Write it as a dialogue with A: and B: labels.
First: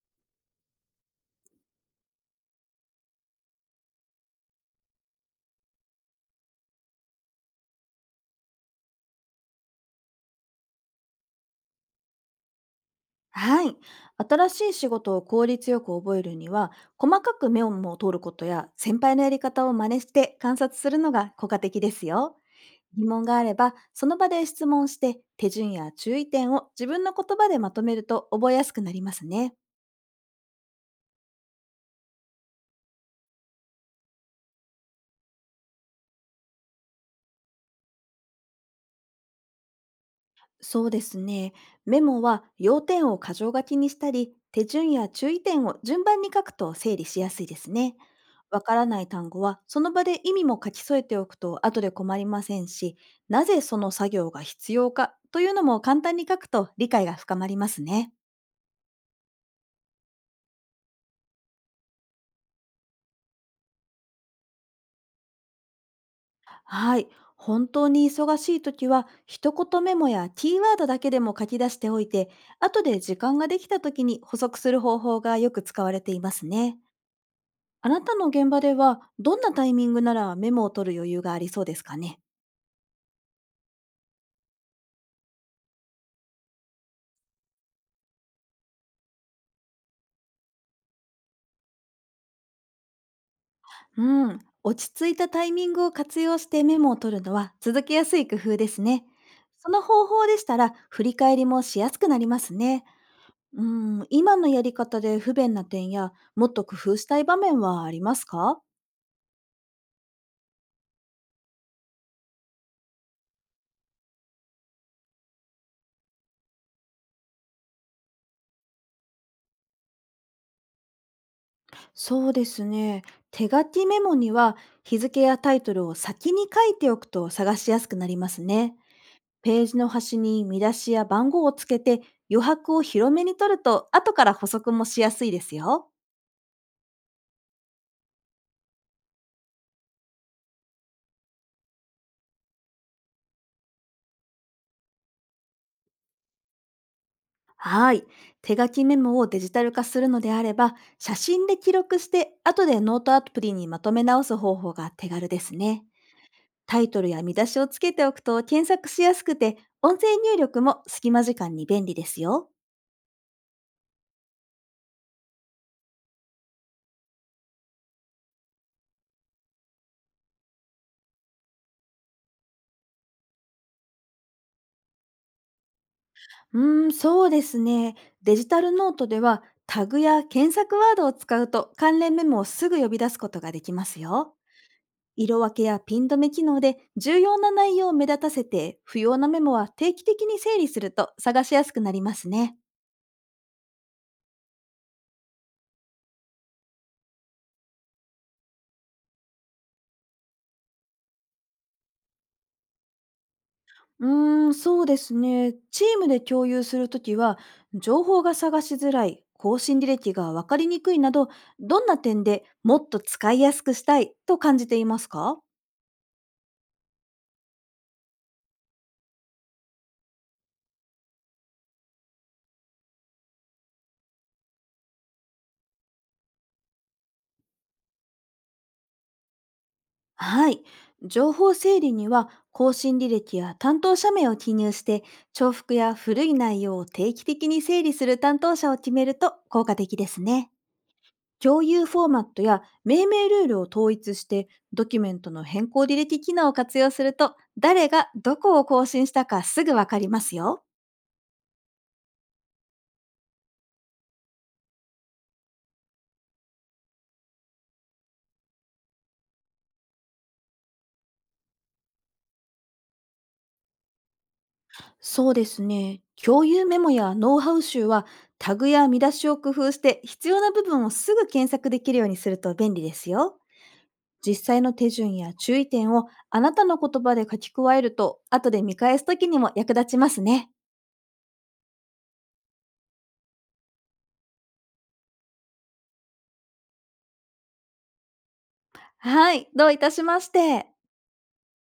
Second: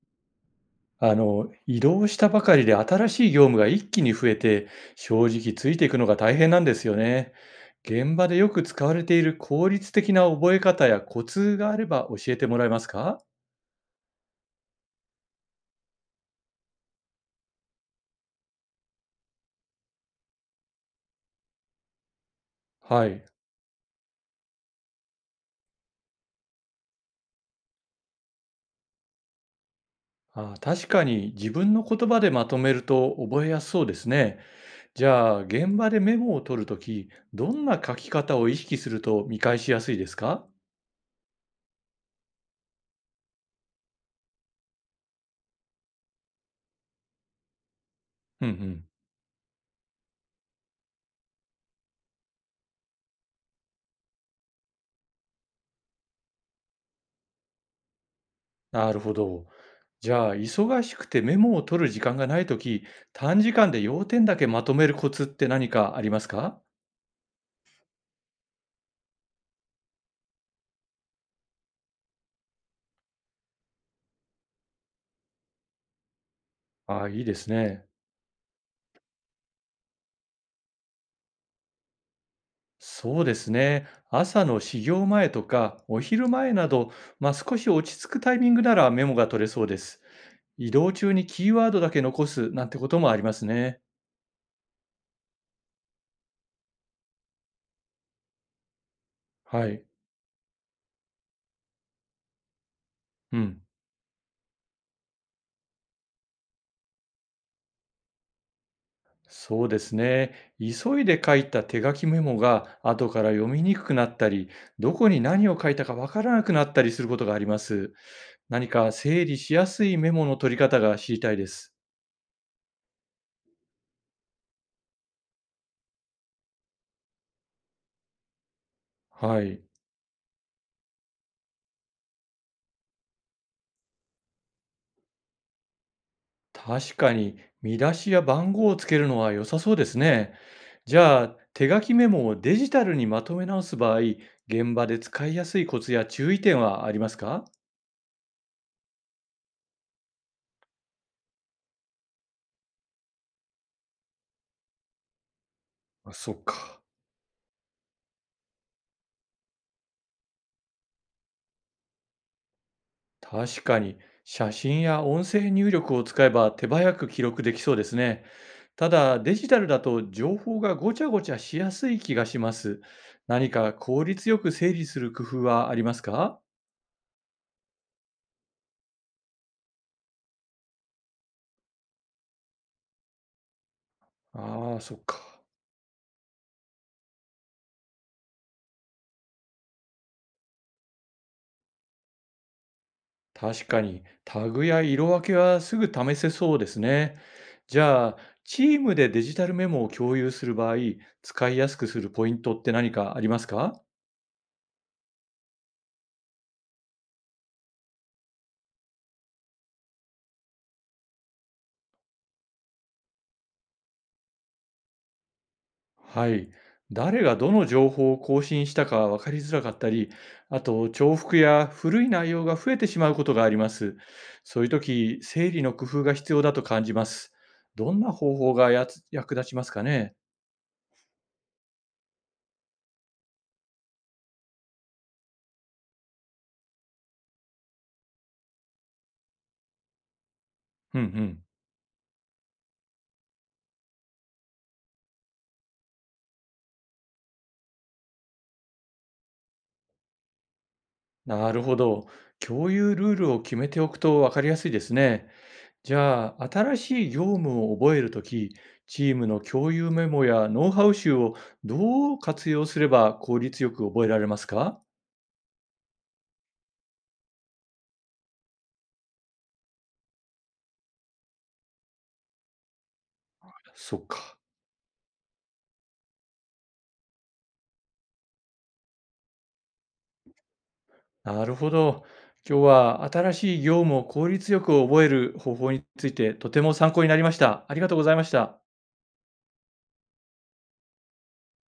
A: 移動したばかりで新しい業務が一気に増えて、正直ついていくのが大変なんですよね。現場でよく使われている効率的な覚え方やコツがあれば教えてもらえますか？
B: はい。新しい仕事を効率よく覚えるには、細かく目をも通ることや、先輩のやり方を真似して観察するのが効果的ですよ。疑
A: は
B: 問
A: い。
B: があれば、その場で質問して、手順や注意点を自分の言葉でまとめると覚えやすくなりますね。
A: あ、確かに自分の言葉でまとめると覚えやすそうですね。じゃあ、現場でメモを取るとき、どんな書き方を意識すると見返しやすいですか？
B: そうですね。メモは要点を箇条書きにしたり、手順や注意点を順番に書くと整理しやすいですね。
A: うんう
B: わから
A: ん。
B: ない単語はその場で意味も書き添えておくと後で困りませんし、なぜその作業が必要かというのも簡単に書くと理解が深まりますね。
A: なるほど。じゃあ、忙しくてメモを取る時間がないとき、短時間で要点だけまとめるコツって何かありますか？
B: はい。本当に忙しい時は一言メモやキーワードだけでも書き出しておいて、後で時間ができた時に補足する方法がよく使われていますね。
A: ああ、いいですね。
B: あなたの現場では、どんなタイミングならメモを取る余裕がありそうですかね？
A: そうですね。朝の始業前とか、お昼前など、まあ、少し落ち着くタイミングならメモが取れそうです。移動中にキーワードだけ残すなんてこともありますね。
B: うん。落ち着いたタイミングを活用してメモを取るのは続けやすい工夫ですね。
A: は
B: その
A: い。
B: 方法でしたら、振り返りもしやすくなりますね。
A: うん。
B: うん、今のやり方で不便な点や、もっと工夫したい場面はありますか？
A: そうですね。急いで書いた手書きメモが後から読みにくくなったり、どこに何を書いたかわからなくなったりすることがあります。何か整理しやすいメモの取り方が知りたいです。
B: そうですね。手書きメモには、日付やタイトルを先に書いておくと探しやすくなりますね。
A: は
B: ペ
A: い。
B: ージの端に見出しや番号をつけて、余白を広めに取ると後から補足もしやすいですよ。
A: 確かに、見出しや番号をつけるのは良さそうですね。じゃあ、手書きメモをデジタルにまとめ直す場合、現場で使いやすいコツや注意点はありますか？
B: はい。手書きメモをデジタル化するのであれば、写真で記録して後でノートアプリにまとめ直す方法が手軽ですね。
A: あ、そっ
B: タ
A: か。
B: イトルや見出しをつけておくと検索しやすくて、音声入力も隙間時間に便利ですよ。
A: 確かに、写真や音声入力を使えば手早く記録できそうですね。ただ、デジタルだと情報がごちゃごちゃしやすい気がします。何か効率よく整理する工夫はありますか？
B: うーん、そうですね。デジタルノートではタグや検索ワードを使うと関連メモをすぐ呼び出すことができますよ。
A: ああ、そっ
B: 色
A: か。
B: 分けやピン止め機能で重要な内容を目立たせて、不要なメモは定期的に整理すると探しやすくなりますね。
A: 確かに、タグや色分けはすぐ試せそうですね。じゃあ、チームでデジタルメモを共有する場合、使いやすくするポイントって何かありますか？
B: うーん、そうですね。チームで共有するときは、情報が探しづらい、更新履歴が分かりにくいなど、どんな点でもっと使いやすくしたいと感じていますか？
A: はい。誰がどの情報を更新したか分かりづらかったり、あと重複や古い内容が増えてしまうことがあります。そういう時、整理の工夫が必要だと感じます。どんな方法がやつ役立ちますかね？
B: はい。情報整理には、更新履歴や担当者名を記入して、重複や古い内容を定期的に整理する担当者を決めると効果的ですね。
A: うんうん。
B: 共有フォーマットや命名ルールを統一して、ドキュメントの変更履歴機能を活用すると誰がどこを更新したかすぐわかりますよ。
A: なるほど。共有ルールを決めておくと分かりやすいですね。じゃあ、新しい業務を覚えるとき、チームの共有メモやノウハウ集をどう活用すれば効率よく覚えられますか？
B: そうですね。共有メモやノウハウ集はタグや見出しを工夫して必要な部分をすぐ検索できるようにすると便利ですよ。
A: そっ
B: 実
A: か。
B: 際の手順や注意点をあなたの言葉で書き加えると後で見返す時にも役立ちますね。
A: なるほど。今日は新しい業務を効率よく覚える方法についてとても参考になりました。ありがとうございました。
B: はい、どういたしまして。